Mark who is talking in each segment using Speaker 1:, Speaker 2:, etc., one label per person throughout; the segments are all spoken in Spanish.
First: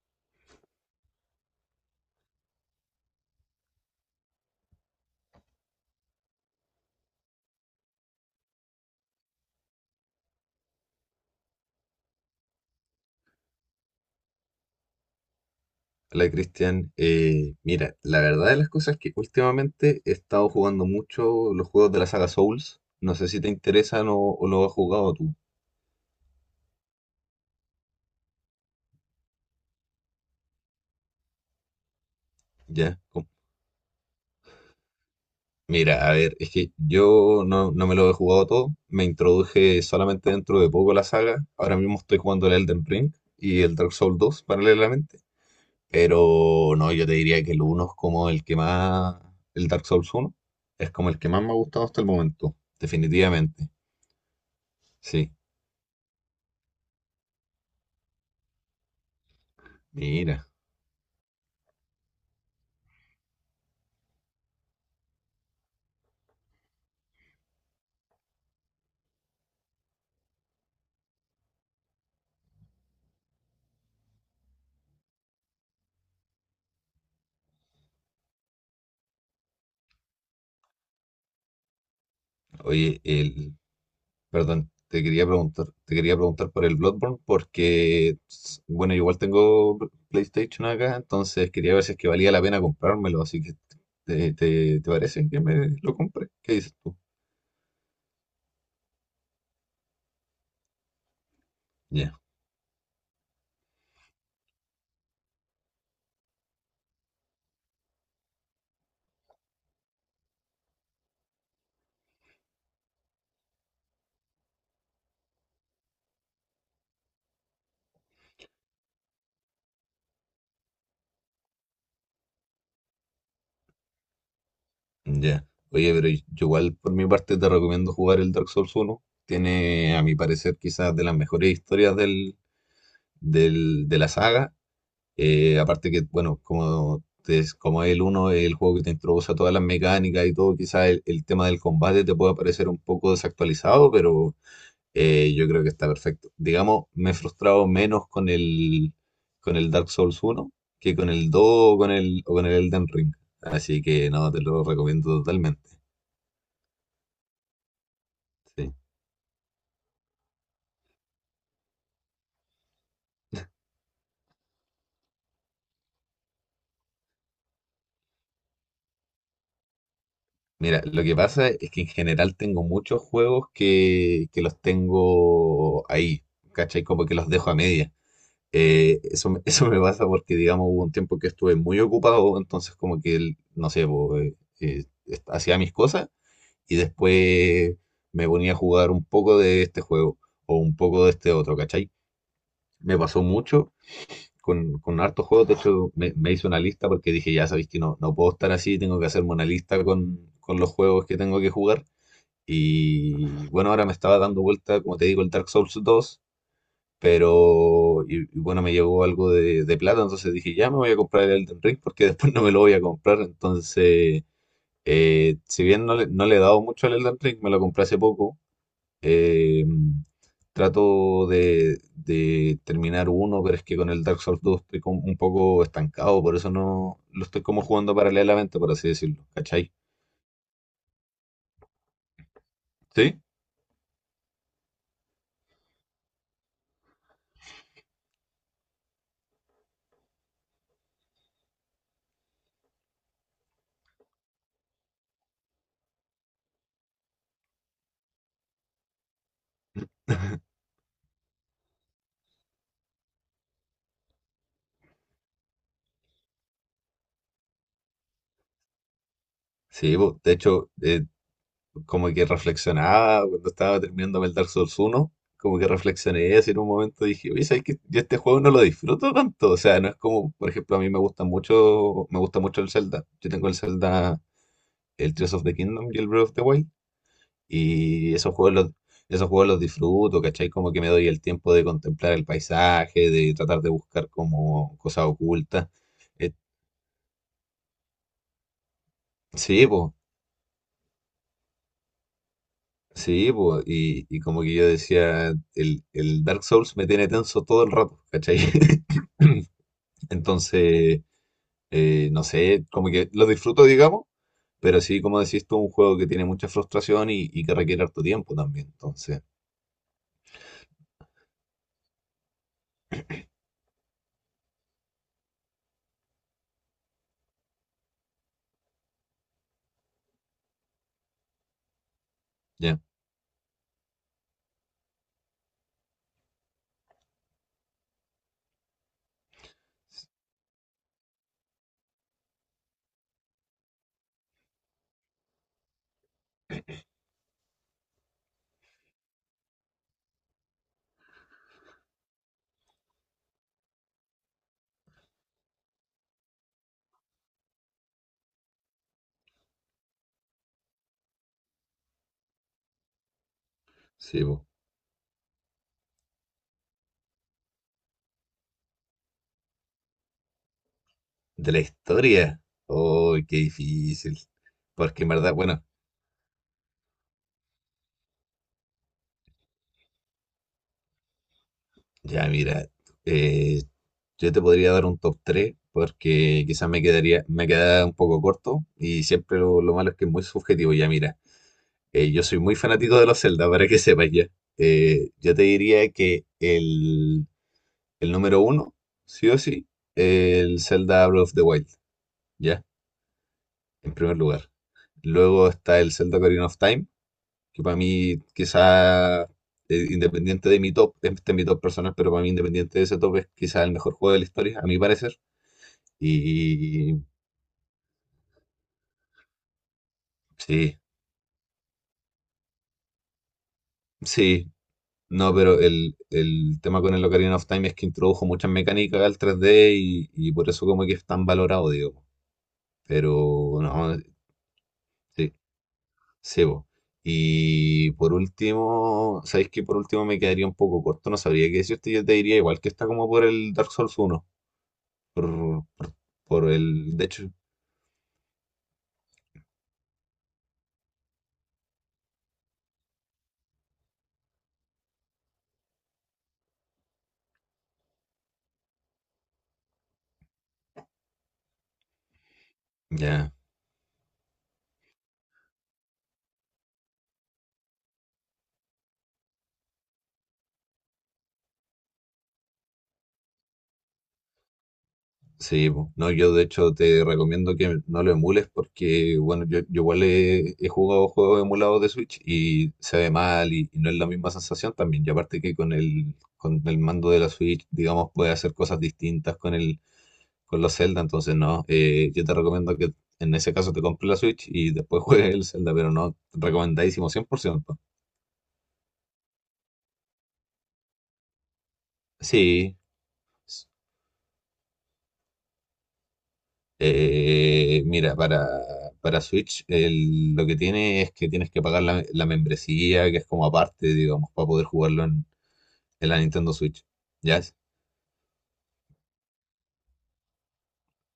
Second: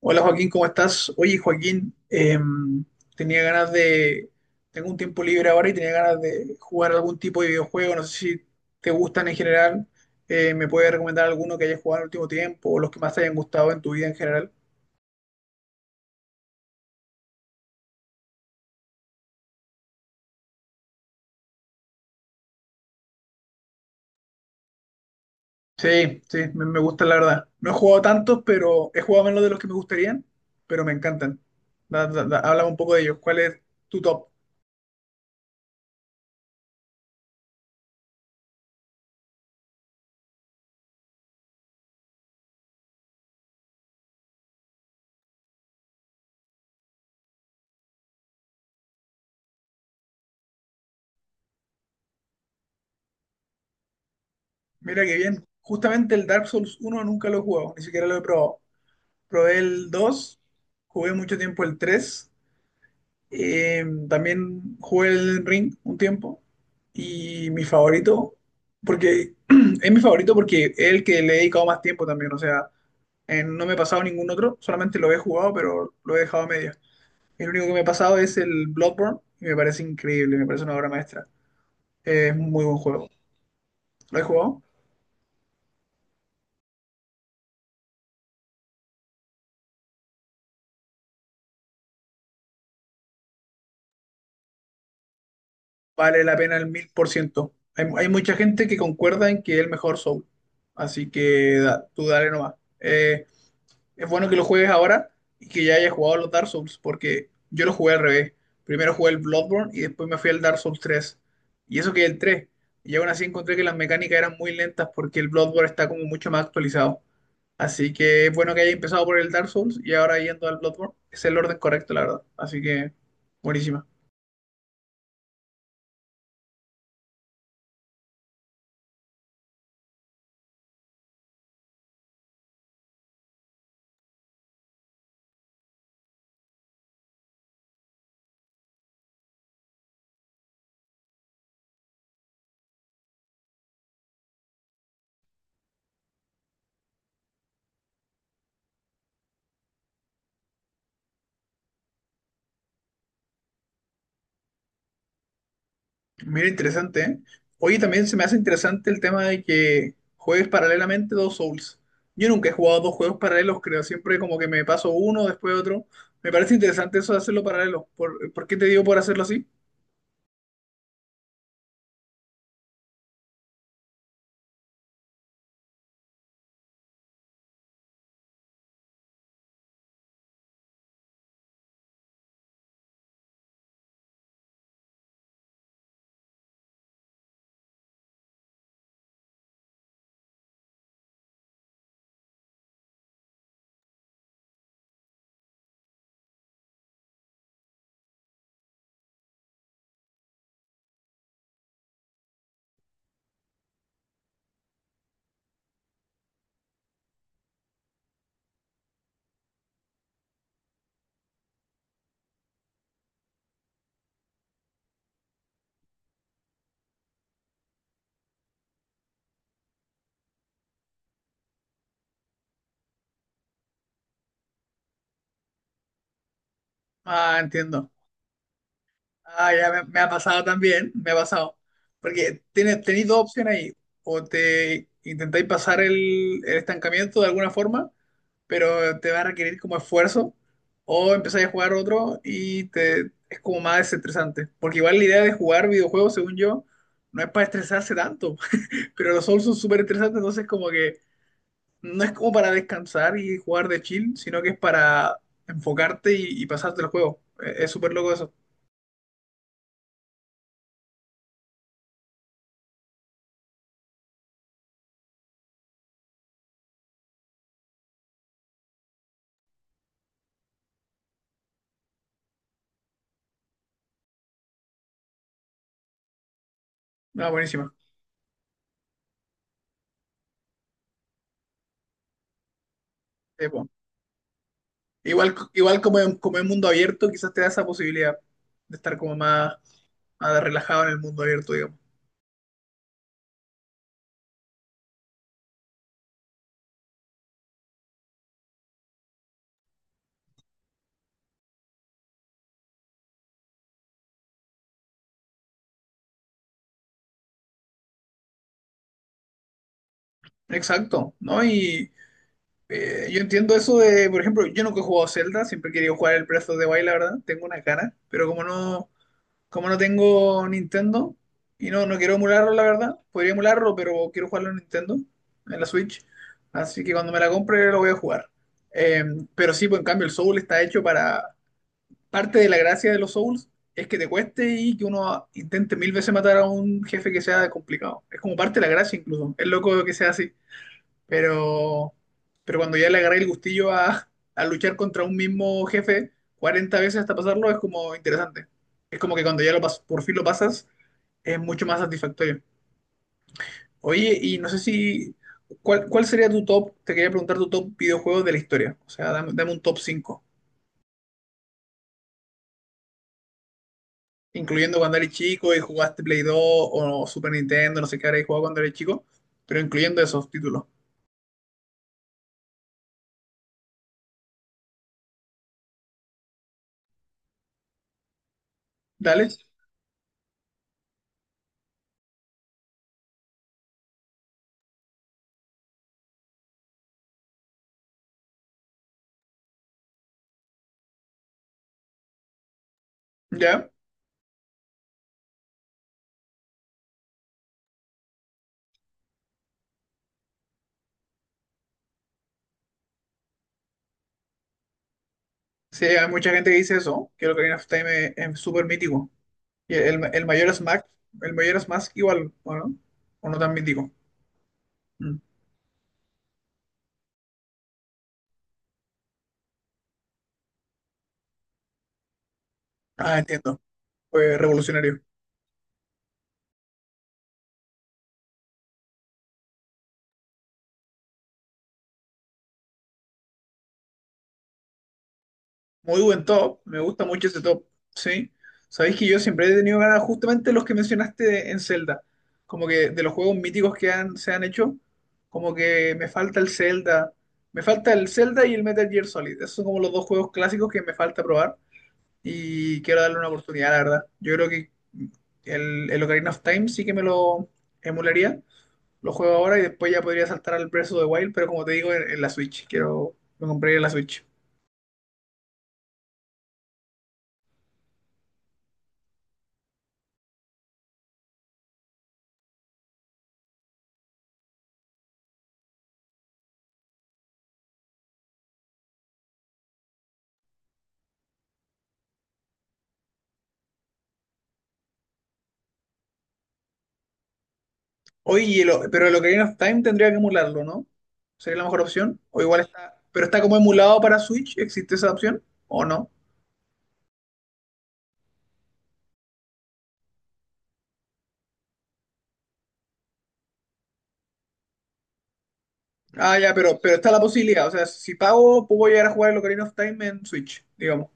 Speaker 1: Hola Joaquín, ¿cómo estás? Oye Joaquín, tenía ganas de... Tengo un tiempo libre ahora y tenía ganas de jugar algún tipo de videojuego. No sé si te gustan en general. ¿Me puedes recomendar alguno que hayas jugado en el último tiempo o los que más te hayan gustado en tu vida en general?
Speaker 2: Hola Cristian, mira, la verdad de las cosas es que últimamente he estado jugando mucho los juegos de la saga Souls. No sé si te interesan o lo has jugado tú.
Speaker 1: Sí, sí, me gustan la verdad. No he jugado tantos, pero he jugado menos de los que me gustarían, pero me encantan. Háblame un poco
Speaker 2: Ya.
Speaker 1: de ellos. ¿Cuál es tu top?
Speaker 2: Mira, a ver, es que yo no me lo he jugado todo. Me introduje solamente dentro de poco a la saga. Ahora mismo estoy jugando el Elden Ring y el Dark Souls dos paralelamente. Pero no, yo te diría que el 1 es como el que más, el Dark Souls uno es como el que más me ha gustado hasta el momento, definitivamente.
Speaker 1: Mira qué
Speaker 2: Sí.
Speaker 1: bien. Justamente el Dark Souls uno nunca lo he jugado, ni siquiera lo he probado. Probé el dos.
Speaker 2: Mira.
Speaker 1: Jugué mucho tiempo el tres. También jugué el Ring un tiempo y mi favorito, porque es mi favorito porque es el que le he dedicado más tiempo también, o sea, no me he pasado ningún otro, solamente lo he jugado pero lo he dejado a medias. El único que me he pasado es el Bloodborne y me parece increíble, me parece una obra maestra. Es un muy buen
Speaker 2: Oye,
Speaker 1: juego.
Speaker 2: el,
Speaker 1: ¿Lo he jugado?
Speaker 2: perdón, te quería preguntar por el Bloodborne porque, bueno, yo igual tengo PlayStation acá, entonces quería ver si es que valía la pena comprármelo, así que ¿te parece que me lo
Speaker 1: Vale
Speaker 2: compre?
Speaker 1: la
Speaker 2: ¿Qué
Speaker 1: pena el
Speaker 2: dices
Speaker 1: mil
Speaker 2: tú?
Speaker 1: por ciento. Hay mucha gente que concuerda en que es el mejor Soul. Así que tú
Speaker 2: Ya,
Speaker 1: dale nomás. Eh, es bueno que lo juegues ahora y que ya hayas jugado los Dark Souls, porque yo lo jugué al revés. Primero jugué el Bloodborne y después me fui al Dark Souls tres. Y eso que el tres. Y aún así encontré que las mecánicas eran muy lentas porque el Bloodborne está como mucho más actualizado. Así que es bueno que haya empezado por el Dark Souls y ahora yendo al Bloodborne. Es el orden correcto, la verdad. Así que buenísima.
Speaker 2: ya. Oye, pero yo igual por mi parte te recomiendo jugar el Dark Souls uno. Tiene, a mi parecer, quizás de las mejores historias de la saga. Aparte que, bueno, como, como el uno es el juego que te introduce a todas las mecánicas y todo, quizás el tema del combate te pueda parecer un poco desactualizado, pero yo creo que está perfecto. Digamos, me he frustrado menos con el Dark Souls uno que con el 2 o con el Elden Ring. Así que no, te lo recomiendo totalmente.
Speaker 1: Mira, interesante, ¿eh? Oye, también se me hace
Speaker 2: Sí.
Speaker 1: interesante el tema de que juegues paralelamente dos Souls. Yo nunca he jugado dos juegos paralelos, creo. Siempre como que me paso uno, después otro. Me parece interesante eso de hacerlo paralelo. ¿Por qué te digo por hacerlo así?
Speaker 2: Mira, lo que pasa es que en general tengo muchos juegos que los tengo ahí, ¿cachai? Como que los dejo a medias. Eso me pasa porque, digamos, hubo un tiempo que estuve muy ocupado, entonces como que, no sé, po, hacía mis cosas y después me ponía a jugar un poco de este juego o un poco de este otro, ¿cachai? Me pasó mucho con hartos juegos. De hecho me hice una lista porque dije, ya sabéis que no puedo estar así, tengo que hacerme una lista con los juegos que tengo que jugar. Y bueno, ahora me estaba dando vuelta, como te digo, el Dark Souls dos. Y bueno, me llegó algo de plata, entonces dije, ya me voy a comprar el Elden Ring porque después no me lo voy a comprar. Entonces, si bien no le he dado mucho al Elden Ring, me lo compré hace poco. eh, Trato de terminar uno, pero es que con el Dark Souls dos estoy como un poco estancado, por eso no lo
Speaker 1: Ah,
Speaker 2: estoy como
Speaker 1: entiendo.
Speaker 2: jugando paralelamente, por así decirlo,
Speaker 1: Ah, ya
Speaker 2: ¿cachai?
Speaker 1: me ha pasado también, me ha pasado. Porque tenéis dos
Speaker 2: Sí,
Speaker 1: opciones ahí. O te intentáis pasar el estancamiento de alguna forma, pero te va a requerir como esfuerzo. O empezáis a jugar otro es como más desestresante. Porque igual la idea de jugar videojuegos, según yo, no es para estresarse tanto. Pero los Souls son súper estresantes, entonces como que no es como para descansar y jugar de chill, sino que es para enfocarte y pasarte el juego. Es súper loco eso.
Speaker 2: sí, po, de hecho, como que reflexionaba cuando estaba terminando el Dark Souls 1, como que reflexioné eso en un momento, dije, oye, ¿sabes qué? Yo este juego no lo disfruto tanto, o sea, no es como, por ejemplo, a mí me gusta mucho el Zelda, yo tengo el Zelda, el Tears of the Kingdom y el Breath of the Wild,
Speaker 1: Ah, buenísima.
Speaker 2: y esos juegos los disfruto, ¿cachai? Como que me doy el tiempo de contemplar el paisaje, de tratar de buscar como cosas
Speaker 1: Igual,
Speaker 2: ocultas.
Speaker 1: igual como
Speaker 2: Eh,
Speaker 1: como en mundo abierto, quizás te da esa posibilidad de estar como
Speaker 2: sí, pues,
Speaker 1: más relajado en el mundo abierto, digamos.
Speaker 2: sí, po, y como que yo decía, el Dark Souls me tiene tenso todo el rato, ¿cachai? Entonces, no sé, como que lo disfruto, digamos, pero sí, como decís tú, un juego que tiene mucha frustración y que requiere harto tiempo también. Entonces,
Speaker 1: Exacto, ¿no? Y yo entiendo eso de, por ejemplo, yo nunca he jugado Zelda, siempre he querido jugar el Breath of the Wild, la verdad, tengo una cara, pero como no tengo Nintendo y no, no quiero emularlo, la
Speaker 2: ya.
Speaker 1: verdad, podría emularlo, pero quiero jugarlo en Nintendo, en la Switch, así que cuando me la compre lo voy a jugar. Eh, pero sí, pues en cambio el Soul está hecho para. Parte de la gracia de los Souls es que te cueste y que uno intente 1000 veces matar a un jefe que sea complicado. Es como parte de la gracia incluso. Es loco que sea así. Pero, pero cuando ya le agarré el gustillo a luchar contra un mismo jefe 40 veces hasta pasarlo, es como interesante. Es como que cuando ya por fin lo pasas, es mucho más satisfactorio. Oye,
Speaker 2: Sí,
Speaker 1: y
Speaker 2: po.
Speaker 1: no sé si... cuál sería tu top? Te quería preguntar tu top videojuegos de la historia. O sea, dame un top 5
Speaker 2: De la historia. Oh, qué difícil.
Speaker 1: incluyendo cuando
Speaker 2: Porque en
Speaker 1: eres
Speaker 2: verdad,
Speaker 1: chico y
Speaker 2: bueno,
Speaker 1: jugaste Play 2 o Super Nintendo, no sé qué habréis jugado cuando eres chico, pero incluyendo esos títulos.
Speaker 2: ya, mira, eh, yo te podría dar un top 3 porque quizás me quedaría, me queda un poco corto y
Speaker 1: Dale,
Speaker 2: siempre lo malo es que es muy subjetivo. Ya, mira, yo soy muy fanático de los Zelda, para que sepas ya. Yo te diría que el número uno, sí o sí, el Zelda Breath of the Wild, ya,
Speaker 1: ya.
Speaker 2: en primer lugar. Luego está el Zelda Ocarina of Time, que para mí quizá, independiente de mi top, este es mi top personal, pero para mí independiente de ese top es quizá el mejor juego de la historia, a mi parecer.
Speaker 1: Sí, hay mucha gente que dice
Speaker 2: Y
Speaker 1: eso, que el Ocarina of Time es súper mítico. Y
Speaker 2: sí,
Speaker 1: El mayor Smash igual, ¿o no? ¿O no tan mítico?
Speaker 2: sí,
Speaker 1: Mm.
Speaker 2: no, pero el tema con el Ocarina of Time es que introdujo muchas mecánicas al 3D y por eso como que es tan valorado, digo.
Speaker 1: Ah,
Speaker 2: Pero
Speaker 1: entiendo.
Speaker 2: no,
Speaker 1: Fue revolucionario.
Speaker 2: sí, sí, po. Y por último, ¿sabéis que por último me quedaría un poco corto? No sabría qué decirte, yo te diría igual que está como por el Dark Souls uno por,
Speaker 1: Muy buen top, me gusta
Speaker 2: de
Speaker 1: mucho
Speaker 2: hecho,
Speaker 1: ese top, ¿sí? Sabéis que yo siempre he tenido ganas justamente los que mencionaste en Zelda, como que de los juegos míticos que se han hecho, como que me falta el Zelda, me falta el Zelda y el Metal Gear Solid, esos son como los dos juegos clásicos que me falta probar y quiero darle una
Speaker 2: ya,
Speaker 1: oportunidad, la verdad. Yo creo que el Ocarina of Time sí que me lo emularía, lo juego ahora y después ya podría saltar al Breath of the Wild, pero como te digo, en la Switch, me compraría la Switch.
Speaker 2: sí, po. No, yo de hecho te recomiendo que no lo emules porque, bueno, yo igual he jugado juegos emulados de Switch y se ve mal y no es la misma sensación también. Y aparte que con el mando de la Switch, digamos, puede hacer cosas distintas con los Zelda, entonces no, yo te recomiendo que en ese caso te compres la Switch y después juegues el Zelda, pero no, recomendadísimo cien por ciento.
Speaker 1: Oye, pero el Ocarina of Time tendría que emularlo, ¿no? ¿Sería la mejor opción? O igual
Speaker 2: Sí.
Speaker 1: está. Pero está como emulado para Switch, ¿existe esa opción? ¿O no?
Speaker 2: Mira, para Switch lo que tiene es que tienes que pagar la membresía, que es como aparte, digamos, para poder jugarlo en la
Speaker 1: Ah, ya,
Speaker 2: Nintendo Switch.
Speaker 1: pero está la
Speaker 2: ¿Ya?
Speaker 1: posibilidad. O sea, si pago, puedo llegar a jugar el Ocarina of Time en Switch, digamos.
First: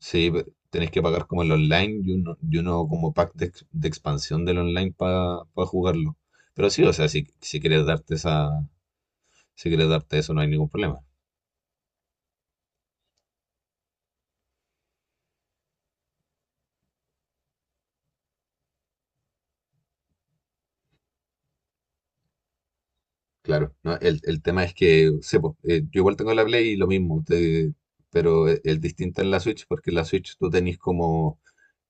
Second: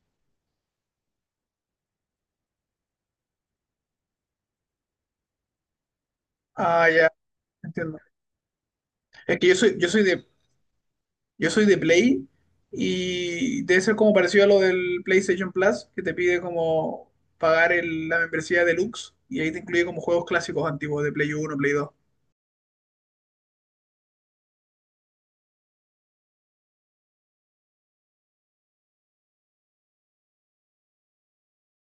Speaker 2: Sí, tenés que pagar como el online y uno como pack de expansión del online para jugarlo. Pero sí,
Speaker 1: Ah,
Speaker 2: o
Speaker 1: ya,
Speaker 2: sea, si quieres
Speaker 1: entiendo.
Speaker 2: darte
Speaker 1: Es que
Speaker 2: si quieres darte eso, no hay ningún problema.
Speaker 1: yo soy de Play y debe ser como parecido a lo del PlayStation Plus, que te pide como pagar la membresía deluxe y ahí te incluye como juegos clásicos antiguos de Play Uno, Play Dos.
Speaker 2: Claro, ¿no? El tema es que, sepo, yo igual tengo la Play y lo mismo, pero el distinto en la Switch, porque en la Switch tú tenés como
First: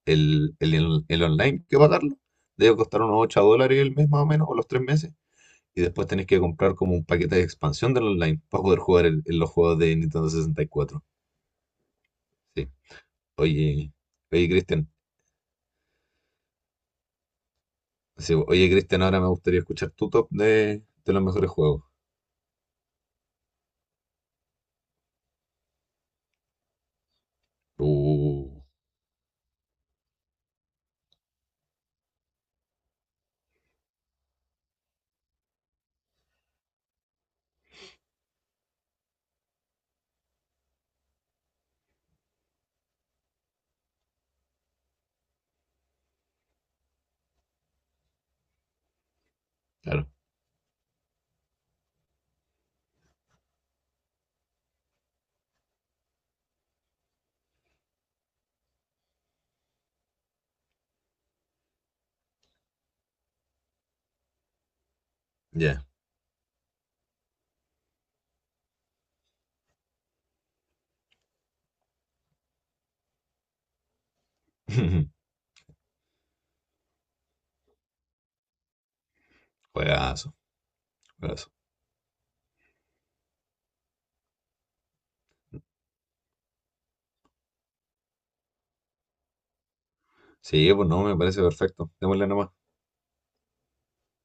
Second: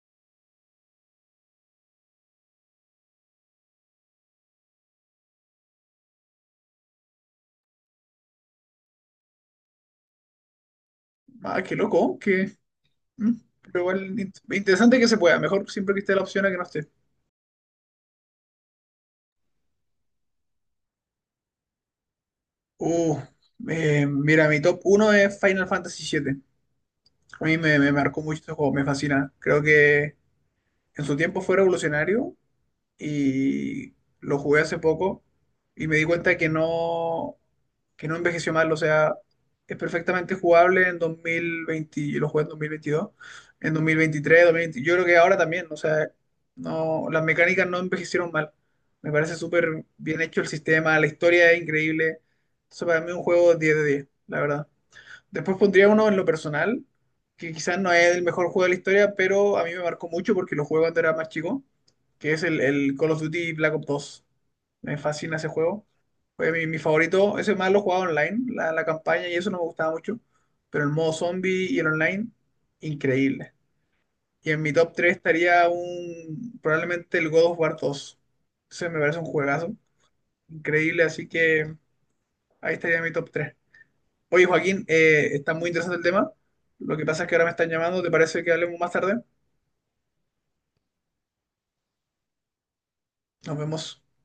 Speaker 2: El online, que pagarlo debe costar unos 8 dólares el mes más o menos, o los 3 meses. Y después tenés que comprar como un paquete de expansión del online para poder jugar en los juegos de Nintendo sesenta y cuatro.
Speaker 1: Ah, qué loco, qué.
Speaker 2: Sí.
Speaker 1: Mm. Pero
Speaker 2: Oye,
Speaker 1: igual
Speaker 2: oye, Cristian.
Speaker 1: interesante que se pueda, mejor siempre que esté la opción a que no esté.
Speaker 2: Sí, oye, Cristian, ahora me gustaría escuchar tu top de los mejores juegos.
Speaker 1: Uh, mira, mi top uno es Final Fantasy 7. A mí me marcó mucho
Speaker 2: Uh,
Speaker 1: este juego, me fascina. Creo que en su tiempo fue revolucionario y lo jugué hace poco y me di cuenta de que no, envejeció mal, o sea, es perfectamente jugable en 2020, yo lo jugué en 2022, en dos mil 2020, yo creo que ahora también, o sea, no, las mecánicas no envejecieron mal, me parece súper
Speaker 2: claro.
Speaker 1: bien hecho el sistema, la historia es increíble, entonces para mí un juego 10 de 10 la verdad. Después pondría uno en lo personal, que quizás no es el mejor juego de la historia, pero a mí me marcó mucho porque lo jugué cuando era más chico, que es el Call of Duty Black Ops dos. Me fascina ese
Speaker 2: Ya.
Speaker 1: juego. Fue mi favorito. Ese más lo jugaba online, la campaña, y eso no me gustaba mucho. Pero el modo zombie y el online, increíble. Y en mi top 3 estaría probablemente el God of War dos. Ese me parece un juegazo.
Speaker 2: Juegazo,
Speaker 1: Increíble, así
Speaker 2: juegazo.
Speaker 1: que ahí estaría mi top tres. Oye, Joaquín, está muy interesante el tema. Lo que pasa es que ahora me están llamando. ¿Te parece que hablemos más tarde?
Speaker 2: Sí, pues no, me parece perfecto. Démosle nomás.
Speaker 1: Nos vemos.